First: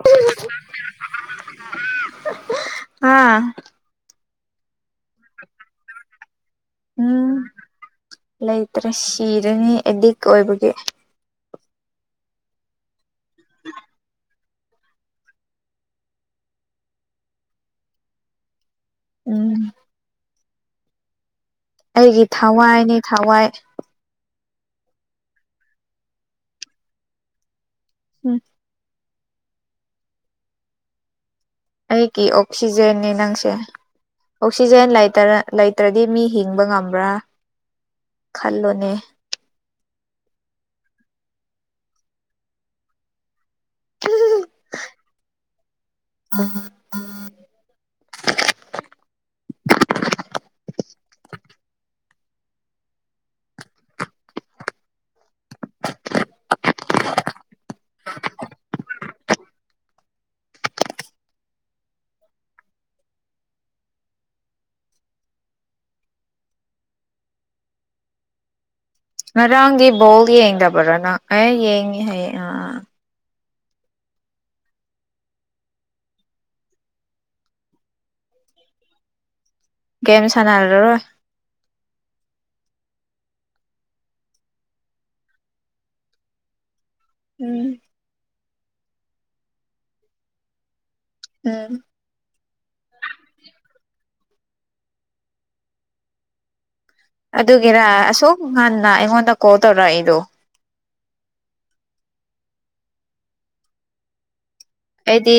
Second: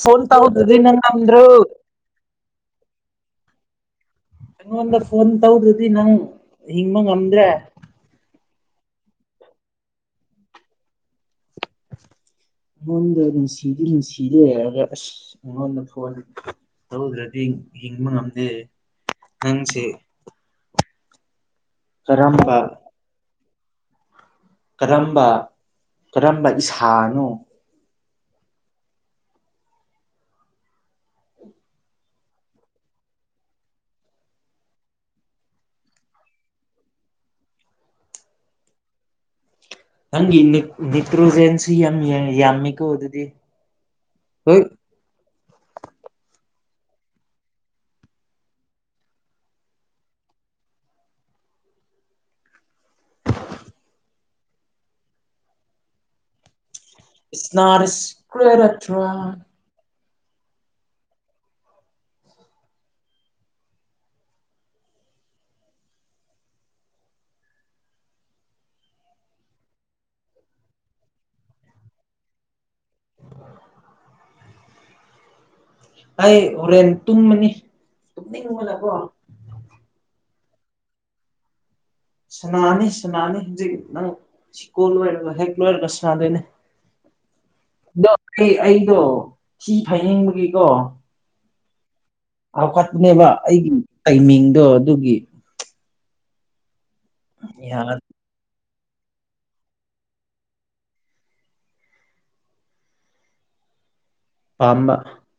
phone ꯇꯧꯗ꯭ꯔꯗꯤ ꯅꯪ ꯉꯝꯗ꯭ꯔꯣ ꯎꯝ ꯑꯩꯉꯣꯟꯗ ꯐꯣꯟ ꯇꯧꯗ꯭ꯔꯗꯤ ꯅꯪ ꯍꯤꯡꯕ ꯉꯝꯗ꯭ꯔꯦ ꯑꯁ ꯁꯤꯔꯦꯍꯦ ꯑꯦꯗꯤꯛ ꯑꯣꯏꯕꯒꯤ ꯅꯪꯗ ꯅꯨꯡꯁꯤꯗꯤ ꯅꯨꯡꯁꯤ ꯌꯦ ꯑꯒ ꯑꯁ ꯑꯩꯉꯣꯟꯗ ꯐꯣꯟ ꯇꯧꯗ꯭ꯔꯗꯤ ꯍꯤꯡꯕ ꯉꯝꯗꯦ ꯎꯝ ꯅꯪꯁꯦ ꯑꯩꯒꯤ ꯀꯔꯝꯕ ꯊꯋꯥꯏꯅꯤ ꯊꯋꯥꯏ ꯀꯔꯝꯕ ꯀꯔꯝꯕ ꯏꯁꯥꯅꯣ ꯎꯝ ꯑꯩꯒꯤ ꯑꯣꯛꯁꯤꯖꯦꯟꯅꯤ ꯅꯪꯁꯦ ꯑꯣꯛꯁꯤꯖꯦꯟ ꯂꯩꯇ꯭ꯔꯗꯤ ꯃꯤ ꯍꯤꯡꯕ ꯉꯝꯕ꯭ꯔꯥ ꯈꯜꯂꯣꯅꯦ ꯅꯪꯒꯤ ꯅꯤ ꯅꯤꯇ꯭ꯔꯣꯖꯦꯟꯁꯤ ꯌꯥꯝ ꯌꯥꯝꯃꯤꯀꯣ ꯑꯗꯨꯗꯤ ꯍꯨ [inaudible] [inaudible] ꯉꯔꯥꯡꯗꯤ ꯕꯣꯜ ꯌꯦꯡꯗꯕ꯭ꯔꯥꯅꯪ ꯑꯦ ꯌꯦꯡꯉꯤ ꯍꯥꯏꯌꯦ ꯑꯥ ꯑꯥ ꯑꯩ ꯍꯣꯔꯦꯟ ꯇꯨꯝꯃꯅꯤ ꯇꯨꯝꯅꯤꯡꯕꯅꯀꯣ ꯀꯦꯝ ꯁꯥꯟꯅꯔꯔꯣꯏ ꯁꯅꯥꯔꯅꯤ ꯁꯅꯥꯅꯤ ꯍꯧꯖꯤꯛ ꯅꯪ ꯁꯤꯀꯣꯜ ꯂꯣꯏꯔꯒ ꯍꯦꯛ ꯂꯣꯏꯔꯒ ꯁꯅꯥꯅꯤ ꯎꯝ ꯑꯗꯣ ꯑꯩ ꯑꯩꯗꯣ ꯊꯤ ꯐꯥꯏꯅꯤꯡꯕꯒꯤꯀꯣ ꯎꯝ ꯆꯥꯎꯈꯠꯄꯅꯦꯕ ꯑꯩꯒꯤ ꯇꯥꯏꯃꯤꯡꯗꯣ ꯑꯗꯨꯒꯤ ꯑꯗꯨꯒꯤꯔ ꯌꯥ ꯑꯁꯨꯛ ꯉꯟꯅ ꯑꯩꯉꯣꯟꯗ ꯀꯣꯜ ꯇꯧꯔꯛꯏꯗꯣ ꯄꯥꯝꯕ ꯑꯩꯗꯤ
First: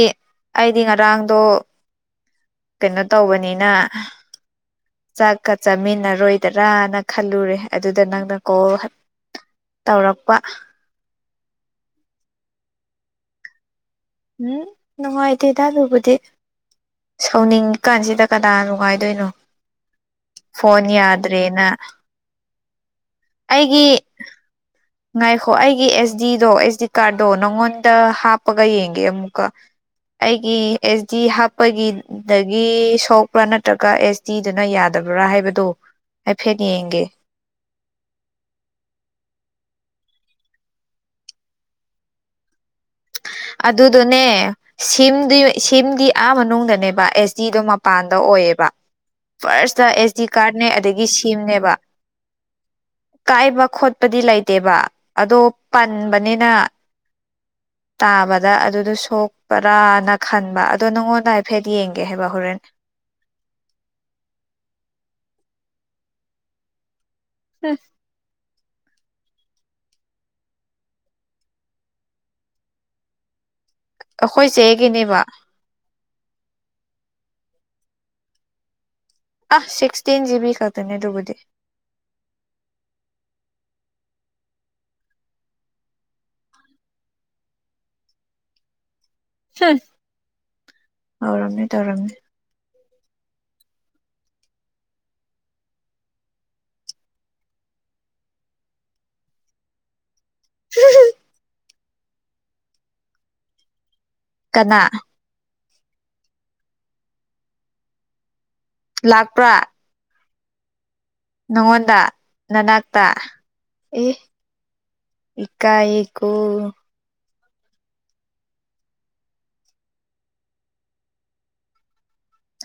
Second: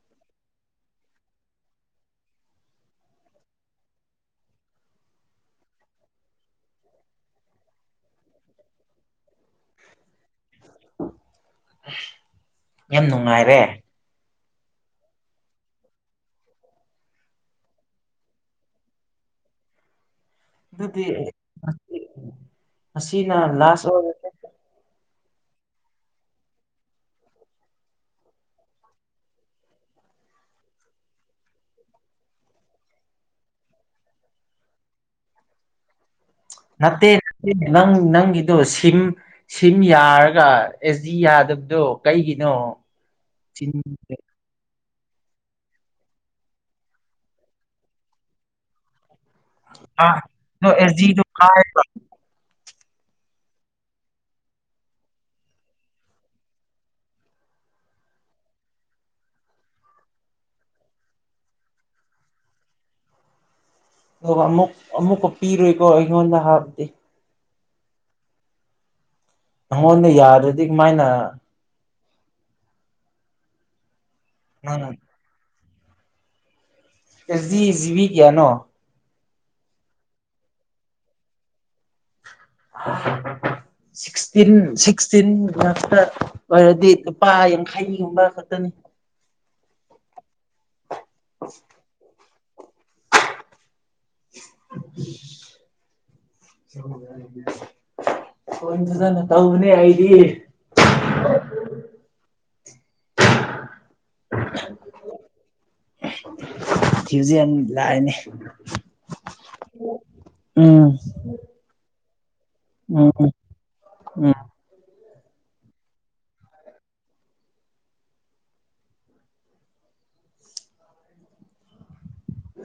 ꯑꯩꯗꯤ ꯉꯔꯥꯡꯗꯣ ꯀꯩꯅꯣ ꯇꯧꯕꯅꯤꯅ ꯆꯥꯛꯀ ꯆꯥꯃꯤꯟꯅꯔꯣꯏꯗꯔꯥꯅ ꯈꯜꯂꯨꯔꯦ ꯑꯗꯨꯗ ꯅꯪꯅ ꯀꯣꯜ ꯇꯧꯔꯛꯄ ꯌꯥꯝ ꯅꯨꯡꯉꯥꯏꯔꯦ ꯎꯝ ꯅꯨꯡꯉꯥꯏꯇꯦꯗ ꯑꯗꯨꯕꯨꯗꯤ ꯁꯥꯎꯅꯤꯡꯉꯀꯥꯟꯁꯤꯗ ꯀꯗꯥ ꯅꯨꯡꯉꯥꯏꯗꯣꯏꯅꯣ ꯐꯣꯟ ꯌꯥꯗ꯭ꯔꯦꯅ ꯑꯁꯤꯅ ꯂꯥꯁ ꯑꯩꯒꯤ ꯑꯣꯏꯔꯒꯦ ꯉꯥꯏꯈꯣ ꯑꯩꯒꯤ ꯑꯦꯁ ꯗꯤꯗꯣ ꯑꯦꯁ ꯗꯤ ꯀꯥꯔꯗꯣ ꯅꯪꯉꯣꯟꯗ ꯍꯥꯞꯄꯒ ꯌꯦꯡꯒꯦ ꯑꯃꯨꯛꯀ ꯑꯩꯒꯤ ꯑꯦꯁ ꯗꯤ ꯍꯥꯞꯄꯒꯤ ꯗꯒꯤ ꯁꯣꯛꯄ꯭ꯔꯥ ꯅꯠꯇ꯭ꯔꯒ ꯑꯦꯁ ꯗꯤꯗꯨꯅ ꯌꯥꯗꯕ ꯐꯠꯇꯕ꯭ꯔꯥ ꯍꯥꯏꯕꯗꯣ ꯍꯥꯏꯐꯦꯠ ꯌꯦꯡꯒꯦ ꯅꯠꯇꯦ ꯅꯪ ꯅꯪꯒꯤꯗꯣ ꯁꯤꯝ ꯁꯤꯝ ꯌꯥꯔꯒ ꯑꯦꯁ ꯗꯤ ꯌꯥꯗꯕꯗꯣ ꯀꯩꯒꯤꯅꯣ ꯑꯗꯨꯗꯨꯅꯦ ꯁꯤꯝꯗꯤ ꯁꯤꯝꯗꯤ ꯑꯥ ꯃꯅꯨꯡꯗꯅꯦꯕ ꯑꯦꯁ ꯗꯤꯗꯣ ꯃꯄꯥꯟꯗ ꯑꯣꯏꯌꯦꯕ ꯐꯥꯔꯁꯇ ꯑꯦꯁ ꯗꯤ ꯀꯥꯔꯠꯅꯦ ꯑꯗꯣ ꯑꯦꯁ ꯑꯗꯒꯤ ꯗꯤꯗꯣ ꯁꯤꯝꯅꯦꯕ ꯀꯥꯏꯕ ꯈꯣꯠꯄꯗꯤ ꯂꯩꯇꯦꯕ ꯑꯗꯣ ꯄꯟꯕꯅꯤꯅ [inaudible] ꯇꯥꯕꯗ ꯑꯗꯨꯗ ꯁꯣꯛꯄ꯭ꯔꯅ ꯈꯟꯕ ꯑꯗꯣ ꯅꯉꯣꯟꯗ ꯍꯥꯏꯐꯦꯠ ꯌꯦꯡꯒꯦ ꯍꯥꯏꯕ ꯍꯣꯔꯦꯟ [inaudible] ꯑꯣ ꯑꯃꯨꯛ ꯑꯃꯨꯀ ꯄꯤꯔꯣꯏ ꯀꯣ ꯑꯩꯉꯣꯟꯗ ꯍꯥꯞꯂꯗꯤ ꯍꯨꯡ ꯑꯩꯉꯣꯟꯗ ꯌꯥꯗ꯭ꯔꯗꯤ ꯀꯃꯥꯏꯅ ꯑꯩꯈꯣꯏ ꯅꯪ ꯆꯦꯒꯤꯅꯦꯕ ꯑꯦꯁ ꯗꯤ ꯖꯤꯕꯤ ꯀ꯭ꯌꯥꯅꯣ ꯑ ꯁꯤꯛꯁꯇꯤꯟ ꯖꯤꯕꯤ ꯈꯛꯇꯅꯦ ꯑꯗꯨꯕꯨꯗꯤ [inaudible] ꯁꯤꯛꯁꯇꯤꯟ ꯁꯤꯛꯁꯇꯤꯟ ꯉꯥꯛꯇ ꯑꯣꯏꯔꯗꯤ ꯂꯨꯄꯥ ꯌꯥꯡꯈꯩꯒꯤꯒꯨꯝꯕ ꯈꯛꯇꯅꯤ ꯍ ꯇꯧꯔꯝꯃꯦ ꯇꯧꯔꯝꯃꯦ [inaudible] [unintelligible] ꯍꯣꯏ ꯐꯖꯟ ꯇꯧꯕꯅꯦ ꯑꯩꯗꯤ [inaudible] ꯀꯅꯥ ꯑꯦ ꯇ꯭ꯌꯨꯖꯦꯟ ꯂꯥꯛꯑꯦꯅꯦ ꯂꯥꯛꯄ꯭ꯔꯥ ꯎꯝ ꯅꯪꯉꯣꯟꯗ ꯅꯅꯥꯛꯇ ꯎꯝ ꯎꯝ ꯑꯦ ꯎꯝ ꯏꯀꯥꯢꯌꯦꯀꯣ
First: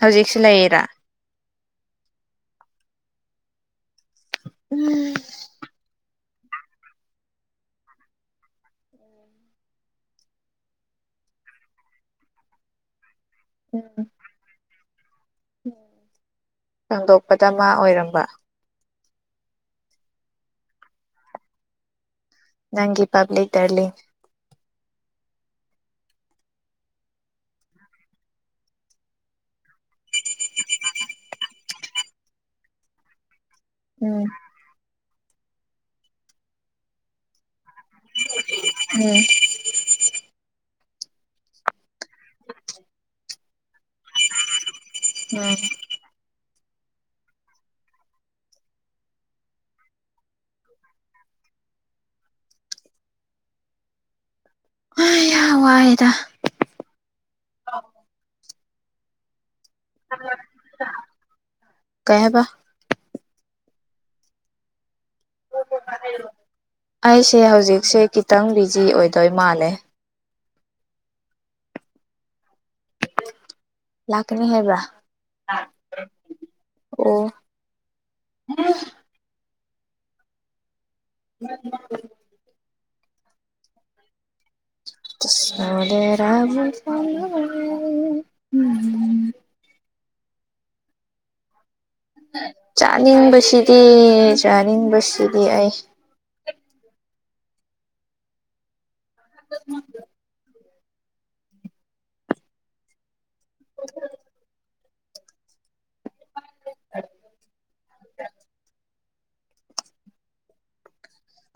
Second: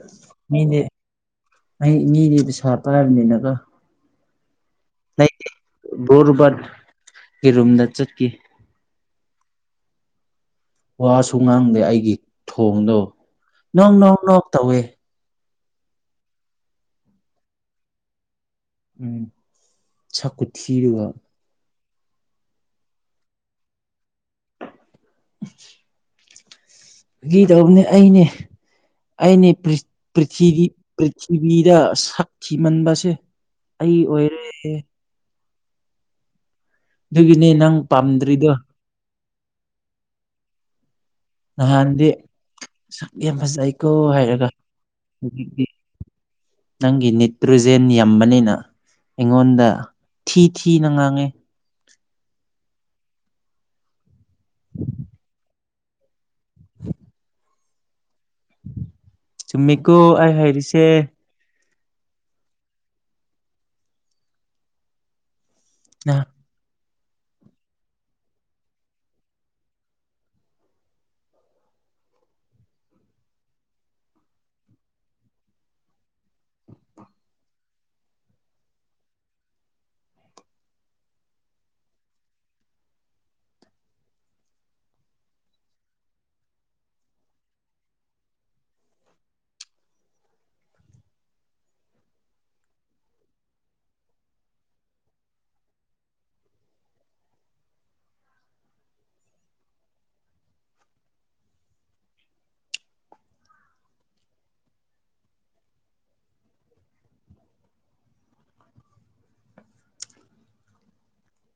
ꯍꯧꯖꯤꯛꯁꯨ ꯃꯤꯗꯤ ꯂꯩꯔ ꯑꯩ ꯃꯤꯒꯤ ꯄꯩꯁꯥ ꯄꯥꯏꯔꯤꯝꯅꯤꯅꯀꯣ [unintelligible] ꯎꯔꯨꯕꯠꯀꯤ ꯔꯨꯝꯗ ꯆꯠꯀꯤ ꯋꯥꯁꯨ ꯉꯥꯡꯗꯦ ꯑꯩꯒꯤ ꯊꯣꯡꯗꯣ ꯅꯣꯡ ꯎꯝ ꯅꯣꯡ ꯅꯣꯛ ꯇꯧꯋꯦ ꯍꯥꯡꯗꯣꯛꯄꯗ ꯃꯥ ꯑꯣꯏꯔꯝꯕ ꯎꯝ ꯁꯛ ꯈꯨꯊꯤꯗꯨꯒ ꯅꯪꯒꯤ ꯄꯕ꯭ꯂꯤꯛ ꯗꯔꯂꯤ [unintelligible] ꯒꯤ ꯗꯧꯕꯅꯦ ꯑꯩꯅꯦ ꯑꯩꯅꯦ ꯄ꯭ꯔꯤꯊꯤ ꯄ꯭ꯔꯤꯊꯤꯕꯤꯗ ꯁꯥꯊꯤꯃꯟꯕꯁꯦ ꯑꯩ ꯎꯝ ꯑꯣꯏꯔꯦ ꯑꯗꯨꯒꯤꯅꯦ ꯅꯪ ꯄꯥꯝꯗ꯭ꯔꯤꯗꯣ [inaudible] ꯅꯍꯥꯟꯗꯤ ꯁꯛ ꯌꯥꯝ ꯐꯖꯩ ꯇꯣ ꯍꯥꯏꯔꯒ ꯎꯝ ꯍꯨꯖꯤꯛꯇꯤ ꯅꯪꯒꯤ ꯅꯤꯠꯇ꯭ꯔꯣꯖꯦꯟ ꯌꯥꯝꯕꯅꯤꯅ ꯑꯩꯉꯣꯟꯗ ꯊꯤ ꯊꯤꯅ ꯉꯥꯡꯉꯦ ꯍꯩ ꯍꯥ ꯋꯥꯏꯌꯦꯗ [inaudible] ꯆꯨꯝꯃꯤꯀꯣ ꯑꯩ ꯍꯥꯏꯔꯤꯁꯦ ꯀꯩ ꯍꯥꯏꯕ ꯌꯥ ꯑꯩꯁꯦ ꯍꯧꯖꯤꯛꯁꯦ ꯈꯤꯇꯪ ꯕꯤꯖꯤ ꯑꯣꯏꯗꯣꯏ ꯃꯥꯜꯂꯦ ꯂꯥꯛꯀꯅꯤ ꯍꯥꯏꯕ꯭ꯔ ꯑꯣ [inaudible] [unintelligible] [unintelligible] ꯆꯥꯅꯤꯡꯕꯁꯤꯗꯤ ꯆꯥꯅꯤꯡꯕꯁꯤꯗꯤ ꯑꯩ [unintelligible]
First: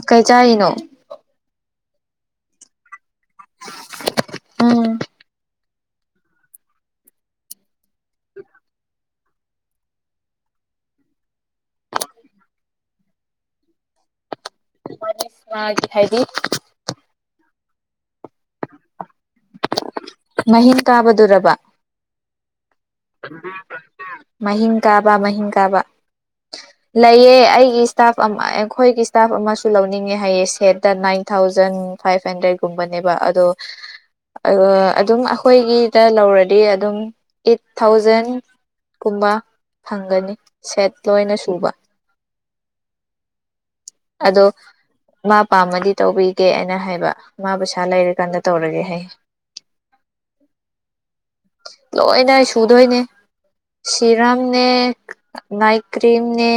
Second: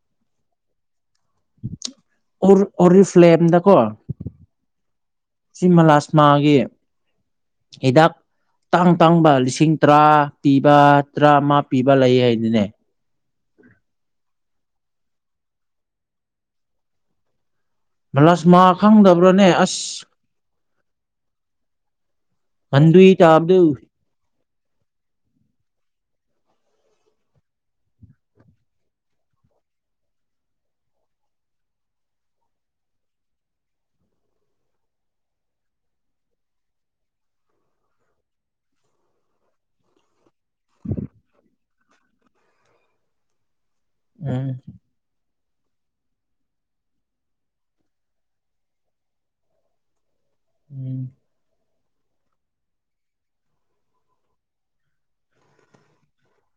ꯀꯩ ꯆꯥꯏꯅꯣ ꯑꯣꯔ ꯑꯣꯔꯤꯁ ꯐ꯭ꯂꯦꯝꯗꯀꯣ ꯎꯝ ꯁꯤꯃꯂꯥꯁꯃꯥꯒꯤ ꯍꯤꯗꯥꯛ ꯇꯥꯡ ꯇꯥꯡꯕ ꯂꯤꯁꯤꯡ ꯇꯔꯥ ꯄꯤꯕ ꯇꯔꯥꯃ ꯄꯤꯕ ꯂꯩꯌꯦ ꯍꯥꯏꯅꯤꯅꯦ [unintelligible] ꯍꯥꯏꯗꯤ ꯔꯁ ꯃꯥ ꯈꯪꯗꯕ꯭ꯔꯥꯅꯦ ꯑꯁ ꯃꯍꯤꯡ ꯀꯥꯕꯗꯨꯔꯕ ꯍꯟꯗꯨꯏ ꯇꯥꯕꯗꯨ ꯃꯍꯤꯡ ꯀꯥꯕ ꯃꯍꯤꯡ ꯀꯥꯕ ꯂꯩꯌꯦ ꯑꯩꯒꯤ ꯏꯁꯇꯥꯐ ꯑꯃ ꯑꯩꯈꯣꯏꯒꯤ ꯏꯁꯇꯥꯐ ꯑꯃꯁꯨ ꯂꯧꯅꯤꯡꯉꯦ ꯍꯥꯏꯌꯦ ꯁꯦꯠꯇ ꯅꯥꯏꯟ ꯊꯥꯎꯖꯟ ꯐꯥꯏꯚ ꯍꯟꯗ꯭ꯔꯦꯗꯀꯨꯝꯕꯅꯦꯕ ꯑꯗꯣ ꯑ ꯑꯗꯨꯝ ꯑꯩꯈꯣꯏꯒꯤꯗ ꯂꯧꯔꯗꯤ ꯑꯗꯨꯝ ꯑꯦꯠ ꯊꯥꯎꯖꯟ ꯀꯨꯝꯕ ꯐꯪꯒꯅꯤ ꯁꯦꯠ ꯂꯣꯏꯅ ꯁꯨꯕ ꯑꯗꯣ ꯎꯝ ꯃꯥ ꯄꯥꯝꯃꯗꯤ ꯇꯧꯕꯤꯒꯦ ꯑꯩꯅ ꯍꯥꯏꯕ ꯃꯥ ꯄꯩꯁꯥ ꯂꯩꯔꯀꯥꯟꯗ ꯇꯧꯔꯒꯦ ꯍꯥꯏꯌꯦ ꯎꯝ ꯂꯣꯏꯅ ꯁꯨꯗꯣꯏꯅꯦ ꯁꯤꯔꯝꯅꯦ ꯅꯥꯏꯠ ꯀ꯭ꯔꯤꯝꯅꯦ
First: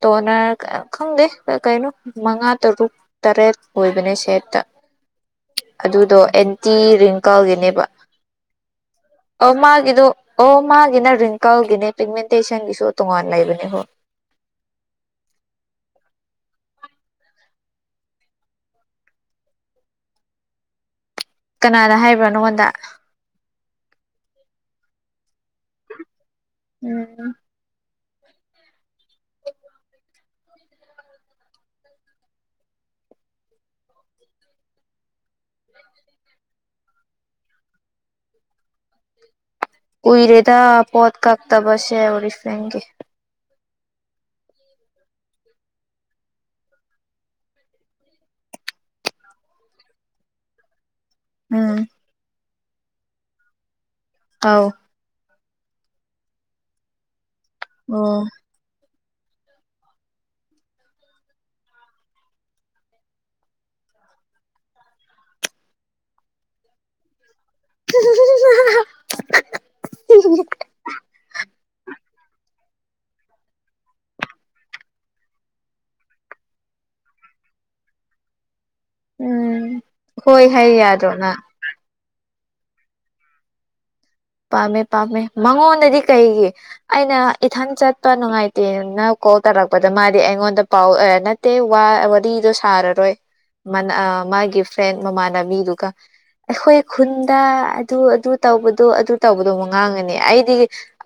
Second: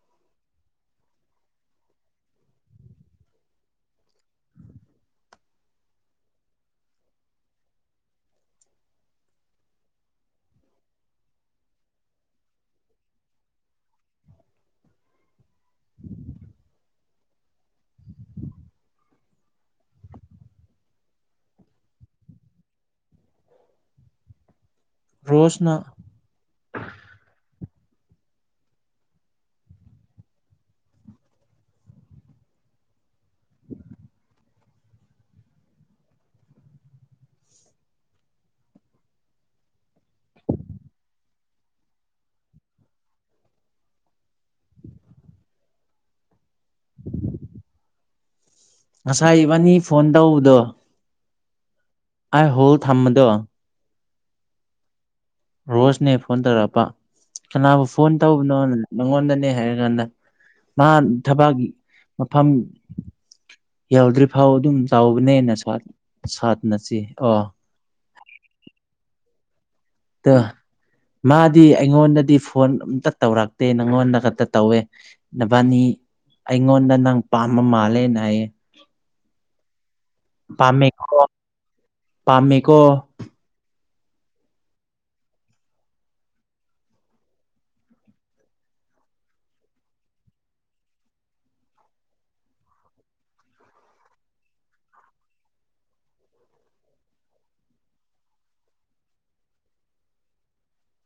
ꯇꯣꯅꯔ ꯈꯪꯗꯦ ꯀꯩꯅꯣ ꯃꯉꯥ ꯇꯔꯨꯛ ꯇꯔꯦꯠ ꯑꯣꯏꯕꯅꯦ ꯁꯦꯠꯇ ꯑꯗꯨꯗꯣ ꯑꯦꯟꯇꯤ ꯔꯤꯡꯀꯜꯒꯤꯅꯦꯕ ꯑꯣ ꯃꯥꯒꯤꯗꯣ ꯑꯣ ꯃꯥꯒꯤꯅꯦ ꯔꯤꯡꯀꯜꯒꯤꯅꯦ ꯄꯤꯛꯃꯦꯟꯇꯦꯁꯟꯒꯤꯁꯨ ꯇꯣꯉꯥꯟ ꯂꯩꯕꯅꯦ ꯍꯣꯏ ꯀꯅꯥꯅ ꯍꯥꯏꯕ꯭ꯔꯥ ꯅꯪꯉꯣꯟꯗ ꯔꯣꯁꯅ ꯎꯝ ꯀꯨꯏꯔꯦꯗ ꯄꯣꯠ ꯀꯥꯥꯛꯇꯥꯕꯁꯦ ꯑꯣꯏꯔꯤ ꯐ꯭ꯔꯦꯝꯒꯤ ꯉꯁꯥꯏ ꯏꯕꯥꯅꯤ ꯐꯣꯟ ꯇꯧꯕꯗꯣ ꯎꯝ ꯃꯥꯏ ꯍꯣꯜ ꯊꯝꯕꯗꯣ ꯑꯥꯎ ꯕ꯭ꯔꯣꯁꯅꯦ ꯐꯣꯟ ꯇꯧꯔꯛꯄ ꯀꯅꯥꯕꯨ ꯐꯣꯟ ꯑꯣ ꯇꯧꯕꯅꯣ ꯅꯉꯣꯟꯗꯅꯦ ꯍꯥꯏꯔꯀꯥꯟꯗ ꯃꯥ ꯊꯕꯛ ꯃꯐꯝ ꯌꯥꯎꯗ꯭ꯔꯤ ꯐꯥꯎ ꯑꯗꯨꯝ ꯇꯧꯕꯅꯦꯅ ꯁꯥꯅ ꯁꯥꯠꯅꯁꯤ ꯑ ꯍꯨ ꯍꯨ ꯍꯨ ꯍꯥ ꯍꯥ ꯍꯥ ꯑꯗꯣ ꯃꯥ ꯗꯤ ꯑꯩꯉꯣꯟꯗꯗꯤ ꯐꯣꯟ ꯑꯝꯇ ꯇꯧꯔꯛꯇꯦ ꯅꯪꯉꯣꯟꯗ ꯈꯛꯇ ꯇꯧꯋꯦ ꯅꯕꯥꯅꯤ ꯑꯩꯉꯣꯟꯗ ꯅꯪ ꯄꯥꯝꯕ ꯃꯥꯜꯂꯦꯅ ꯍꯥꯢꯌꯦ ꯎꯝ ꯍꯣꯢ ꯍꯥꯢ ꯌꯥꯗ꯭ꯔꯣ ꯅ ꯄꯥꯝꯃꯤꯀꯣ ꯄꯥꯝꯃꯦ ꯄꯥꯝꯃꯦ ꯃꯉꯣꯟꯗꯗꯤ ꯀꯩꯒꯤ ꯑꯩꯅ ꯏꯊꯟ ꯆꯠꯄ ꯅꯨꯡꯉꯥꯏꯇꯦꯅ ꯀꯣꯜ ꯇꯥꯔꯛꯄꯗ ꯃꯥꯗꯤ ꯑꯩꯒꯣꯟꯗ ꯄꯥꯎ ꯑꯦ ꯅꯠꯇꯦ ꯋꯥ ꯋꯔꯤꯗꯣ ꯁꯥꯔꯔꯣꯢ ꯃꯥꯅ ꯑꯥ ꯃꯥꯒꯤ ꯐ꯭ꯔꯦꯟ ꯃꯃꯥꯟꯅꯕꯤꯗꯨꯒ ꯑꯩꯈꯣꯏ ꯈꯨꯟꯗ ꯑꯗꯨ ꯑꯗꯨ ꯇꯧꯕꯗꯣ ꯑꯗꯨ ꯇꯧꯕꯗꯣ ꯃ ꯉꯥꯡꯉꯅꯤ ꯑꯩꯗꯤ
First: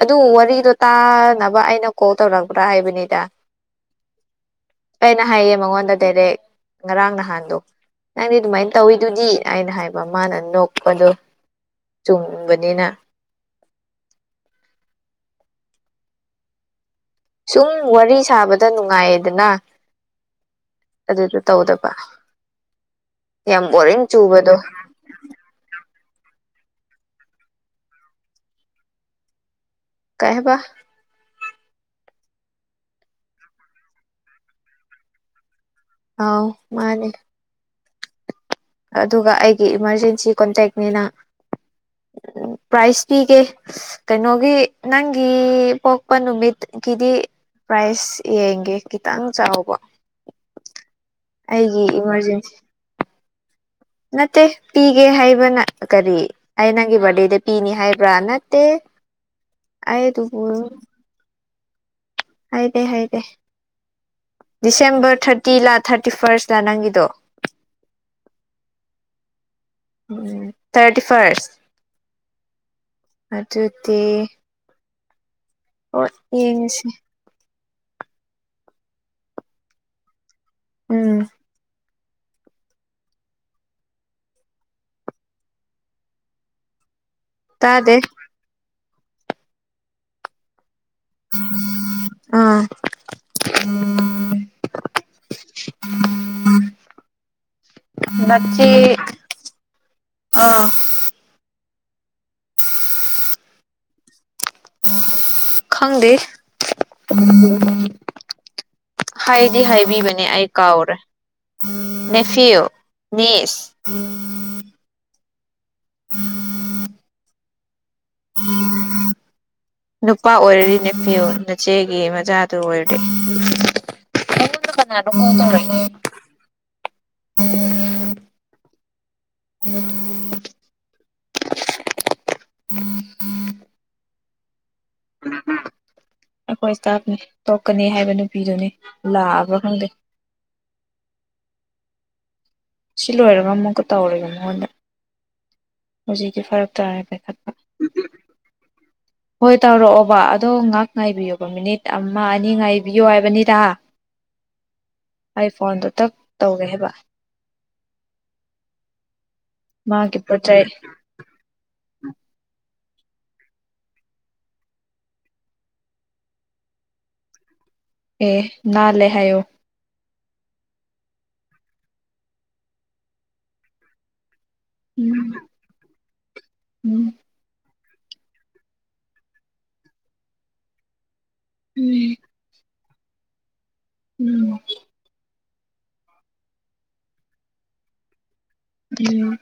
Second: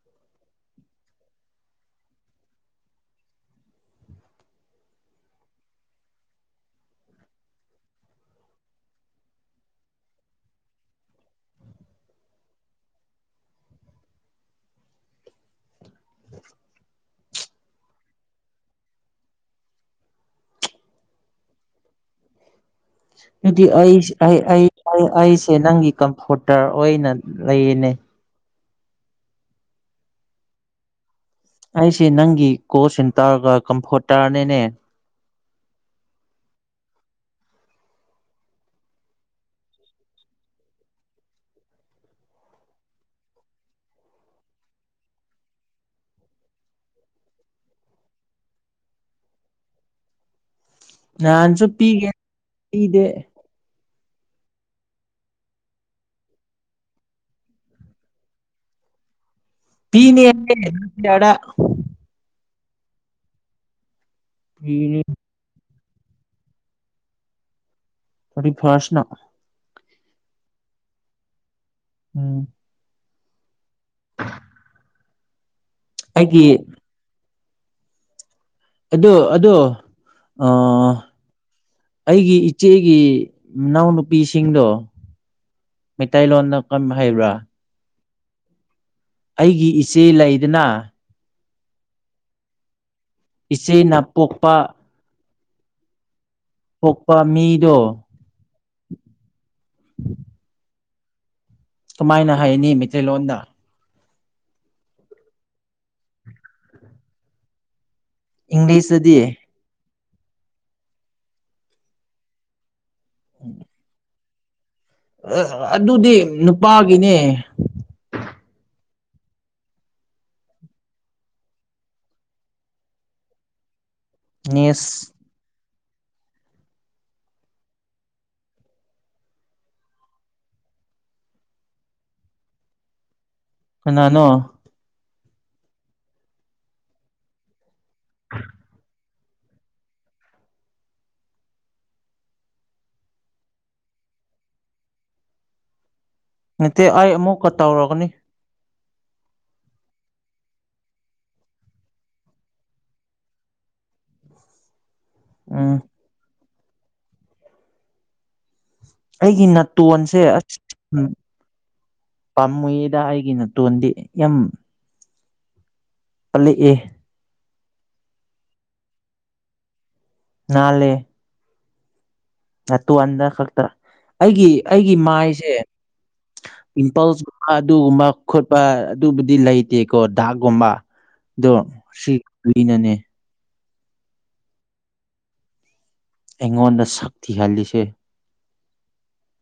ꯑꯗꯨ ꯋꯥꯔꯤꯗꯣ ꯇꯥꯅꯕ ꯑꯩꯅ ꯀꯣꯜ ꯇꯧꯔꯛꯄ꯭ꯔꯥ ꯍꯥꯏꯕꯅꯤꯗ ꯑꯩꯅ ꯍꯥꯏꯌꯦ ꯃꯉꯣꯟꯗ ꯗꯥꯏꯔꯦꯛ ꯉꯔꯥꯡ ꯅꯍꯥꯟꯗꯣ ꯅꯪꯗꯤ ꯑꯗꯨꯃꯥꯏꯅ ꯇꯧꯋꯤꯗꯨꯗꯤ ꯑꯩꯅ ꯍꯥꯏꯕ ꯃꯥꯅ ꯅꯣꯛꯄꯗꯣ ꯆꯨꯝꯕꯅꯤꯅ ꯁꯨꯝ ꯋꯥꯔꯤ ꯁꯥꯕꯗ ꯅꯨꯡꯉꯥꯏꯌꯦꯗꯅ ꯑꯗꯨꯗꯣ ꯇꯧꯗꯕ ꯑꯗꯨꯗꯤ ꯌꯥꯝ ꯕꯣꯔꯤꯡ ꯑꯩꯁ ꯑꯩ ꯆꯨꯕꯗꯣ ꯑꯩ ꯑꯩ ꯑꯩꯁꯦ ꯅꯪꯒꯤ ꯀꯝꯐꯣꯔꯇꯔ ꯑꯣꯏꯅ ꯂꯩꯌꯦꯅꯦ ꯀꯩ ꯍꯥꯏꯕ ꯑꯩꯁꯤ ꯅꯪꯒꯤ ꯀꯣꯜ ꯁꯦꯟꯇꯔꯒ ꯀꯝꯐꯣꯔꯇꯔꯅꯤꯅꯦ ꯑꯥꯎ ꯃꯥꯅꯤ ꯑꯗꯨꯒ ꯑꯩꯒꯤ ꯏꯃꯥꯔꯖꯦꯟꯁꯤ ꯀꯣꯟꯇꯦꯛꯅꯤꯅ ꯄ꯭ꯔꯥꯏꯖ ꯄꯤꯒꯦ ꯀꯩꯅꯣꯒꯤ ꯅꯪꯒꯤ ꯄꯣꯛꯄ ꯅꯨꯃꯤꯠ ꯀꯤꯗꯤ ꯄ꯭ꯔꯥꯏꯁ ꯌꯦꯡꯒꯦ ꯈꯤꯇꯪ ꯆꯥꯎꯕ ꯅꯍꯥꯟꯁꯨ ꯑꯩꯒꯤ ꯄꯤꯒꯦ ꯏꯃꯥꯔꯖꯦꯟꯁꯤ ꯄꯤꯗꯦ ꯅꯠꯇꯦ ꯄꯤꯒꯦ ꯍꯥꯏꯕꯅ ꯀꯔꯤ ꯑꯩ ꯅꯪꯒꯤ ꯕꯥꯔꯗꯦꯗ ꯄꯤꯅꯤ ꯍꯥꯏꯕ꯭ꯔꯥ ꯅꯠꯇꯦ [inaudible] ꯄꯤꯅꯦ ꯑꯗꯨꯕꯨ ꯅꯦꯛꯁ ꯌꯥꯔꯗ ꯍꯥꯏꯗꯦ ꯍꯥꯏꯗꯦ ꯄꯤꯅꯤ ꯗꯤꯁꯦꯝꯕ꯭ꯔ ꯊꯥꯔꯇꯤ ꯂꯥꯛ ꯊꯥꯔꯇꯤ ꯐꯥꯔꯁꯇ ꯅꯪꯒꯤꯗꯣ ꯊꯥꯔꯇꯤ ꯐ꯭ꯔꯁ ꯅ ꯊꯥꯔꯇꯤ ꯐꯥꯔꯁ ꯎꯝ ꯑꯗꯨꯗꯤ ꯍꯣꯢꯠ ꯑꯩꯒꯤ ꯌꯦꯡꯉꯁꯤ ꯑꯗꯨ ꯑꯗꯨ ꯑ ꯎꯝ ꯑꯩꯒꯤ ꯏꯆꯦꯒꯤ ꯏꯅꯥꯎꯅꯨꯄꯤꯁꯤꯡꯗꯣ ꯃꯩꯇꯩ ꯂꯣꯟꯗ ꯀꯃ ꯇꯥꯗꯦ ꯑꯩꯒꯤ ꯏꯆꯦ ꯂꯩꯗꯅ ꯑꯥ ꯏꯆꯦ ꯅ ꯄꯣꯛꯄ ꯄꯣꯛꯄ ꯃꯤꯗꯣ [inaudible] ꯅꯆꯦ ꯑ ꯀꯃꯥꯏꯅ ꯍꯥꯢꯅꯤ ꯃꯩꯇꯩꯂꯣꯟꯗ ꯈꯪꯗꯦ ꯏꯪꯂꯤꯁꯇꯗꯤ ꯅꯦ ꯑꯩ ꯀꯥꯎꯔꯦ ꯅꯦꯐꯤꯌꯨ ꯅꯤꯁ ꯑꯦ ꯑꯗꯨꯗꯤ ꯅꯨꯄꯥꯒꯤꯅꯦ [inaudible] ꯅꯨꯄ ꯑꯣꯢꯔꯗꯤ ꯅꯦꯐꯤꯌꯨ ꯅꯆꯦꯒꯤ ꯃꯆꯥꯗꯨ ꯑꯣꯢꯔꯗꯤ ꯅꯉꯣꯟꯗ ꯅꯦꯁ ꯀꯅꯥꯅꯣ ꯀꯣꯜ ꯇꯧꯔꯛꯏ [inaudible] ꯀꯅꯥꯅꯣ ꯑꯩꯈꯣꯏ ꯏꯁꯇꯥꯞꯅꯤ ꯇꯣꯛꯀꯅꯤ ꯍꯥꯏꯕ ꯅꯨꯄꯤꯗꯨꯅꯤ ꯂꯥꯛꯑꯕ꯭ꯔꯥ ꯈꯪꯗꯦ [inaudible] ꯁꯤ ꯂꯣꯏꯔꯒ ꯑꯃꯨꯛꯀ ꯇꯧꯔꯒꯦ ꯃꯉꯣꯟꯗ ꯍꯧꯖꯤꯛꯇꯤ ꯐꯔꯛ ꯅꯠꯇꯦ ꯇꯥꯔꯦ ꯑꯩ ꯄꯥꯏꯈꯠꯄ ꯑꯃꯨꯛꯀ ꯇꯧꯔꯛꯒꯅꯤ ꯍꯣꯏ ꯇꯧꯔꯛꯑꯣꯕ ꯑꯗꯣ ꯉꯥꯏꯍꯥꯛ ꯉꯥꯏꯕꯤꯌꯣꯕ ꯃꯤꯅꯤꯠ ꯑꯃ ꯑꯅꯤ ꯉꯥꯢꯕꯤꯌꯣ ꯍꯥꯢꯕꯅꯤꯗ ꯑꯩ ꯎꯝ ꯐꯣꯟꯗꯣ ꯇꯞ ꯇꯧꯔꯛꯑꯕ ꯑꯩꯒꯤ ꯅꯥꯇꯣꯟꯁꯦ ꯑꯁ ꯄꯥꯝꯃꯨꯌꯦ ꯗꯥ ꯑꯩꯒꯤ ꯇꯣꯟꯗꯤ ꯌꯥꯝ ꯀꯜꯂꯛꯑꯦ ꯑꯦ ꯅꯥꯜꯂꯦ ꯍꯥꯏꯌꯣ ꯅꯜꯂꯦ ꯅꯇꯣꯜꯗꯈꯛꯇ ꯑꯩꯒꯤ ꯑꯩꯒꯤ ꯎꯝ ꯃꯥꯏꯁꯦ ꯎꯝ ꯎꯝ ꯄꯤꯝꯄꯜꯁ [unintelligible] ꯗꯨꯒꯨꯝꯕ ꯈꯣꯠꯄ ꯑꯗꯨꯕꯨꯗꯤ ꯂꯩꯇꯦꯀꯣ ꯗꯥꯛꯒꯨꯝꯕ ꯑꯗꯣ ꯁꯤ ꯀꯨꯏꯅꯅꯦ ꯎꯝ ꯑꯩꯉꯣꯟꯗ ꯁꯛ ꯊꯤꯍꯜꯂꯤꯁꯦ ꯎꯝ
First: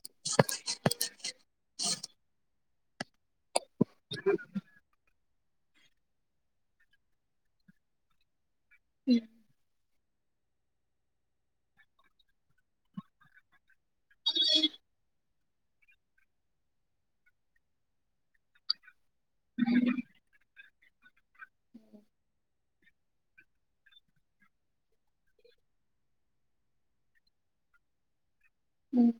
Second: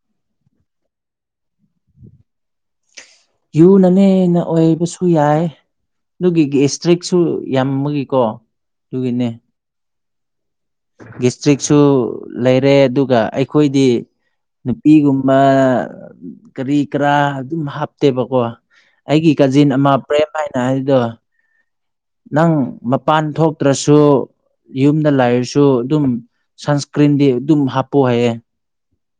[inaudible] ꯌꯨꯅꯅꯦ ꯅ ꯑꯣꯏꯕꯁꯨ ꯌꯥꯏ ꯑꯗꯨꯒꯤ ꯒꯤ ꯁ꯭ꯇ꯭ꯔꯤꯛꯁꯨ ꯌꯥꯝꯃꯒꯤꯀꯣ ꯑꯗꯨꯒꯤꯅꯦ ꯒꯤꯁꯇ꯭ꯔꯤꯛꯁꯨ ꯂꯩꯔꯦ ꯑꯗꯨꯒ ꯑꯩꯈꯣꯏꯗꯤ ꯅꯨꯄꯤꯒꯨꯝ ꯕ ꯀꯔꯤ ꯀ꯭ꯔꯥ ꯑꯗꯨꯝ ꯍꯥꯞꯇꯦꯕꯀꯣ ꯑꯩꯒꯤ ꯀꯖꯤꯟ ꯑꯃ ꯄ꯭ꯔꯦꯝ ꯍꯥꯏꯅ ꯍꯥꯏꯗꯣ ꯅꯪ ꯃꯄꯥꯟ ꯊꯣꯛꯇ꯭ꯔꯁꯨ ꯌꯨꯝꯗ ꯂꯥꯏꯔꯁꯨ ꯑꯗꯨꯝ ꯁꯟꯁꯀ꯭ꯔꯤꯟꯗꯤ ꯑꯗꯨꯝ ꯍꯥꯞꯄꯣ ꯍꯥꯏꯌꯦ ꯎꯝ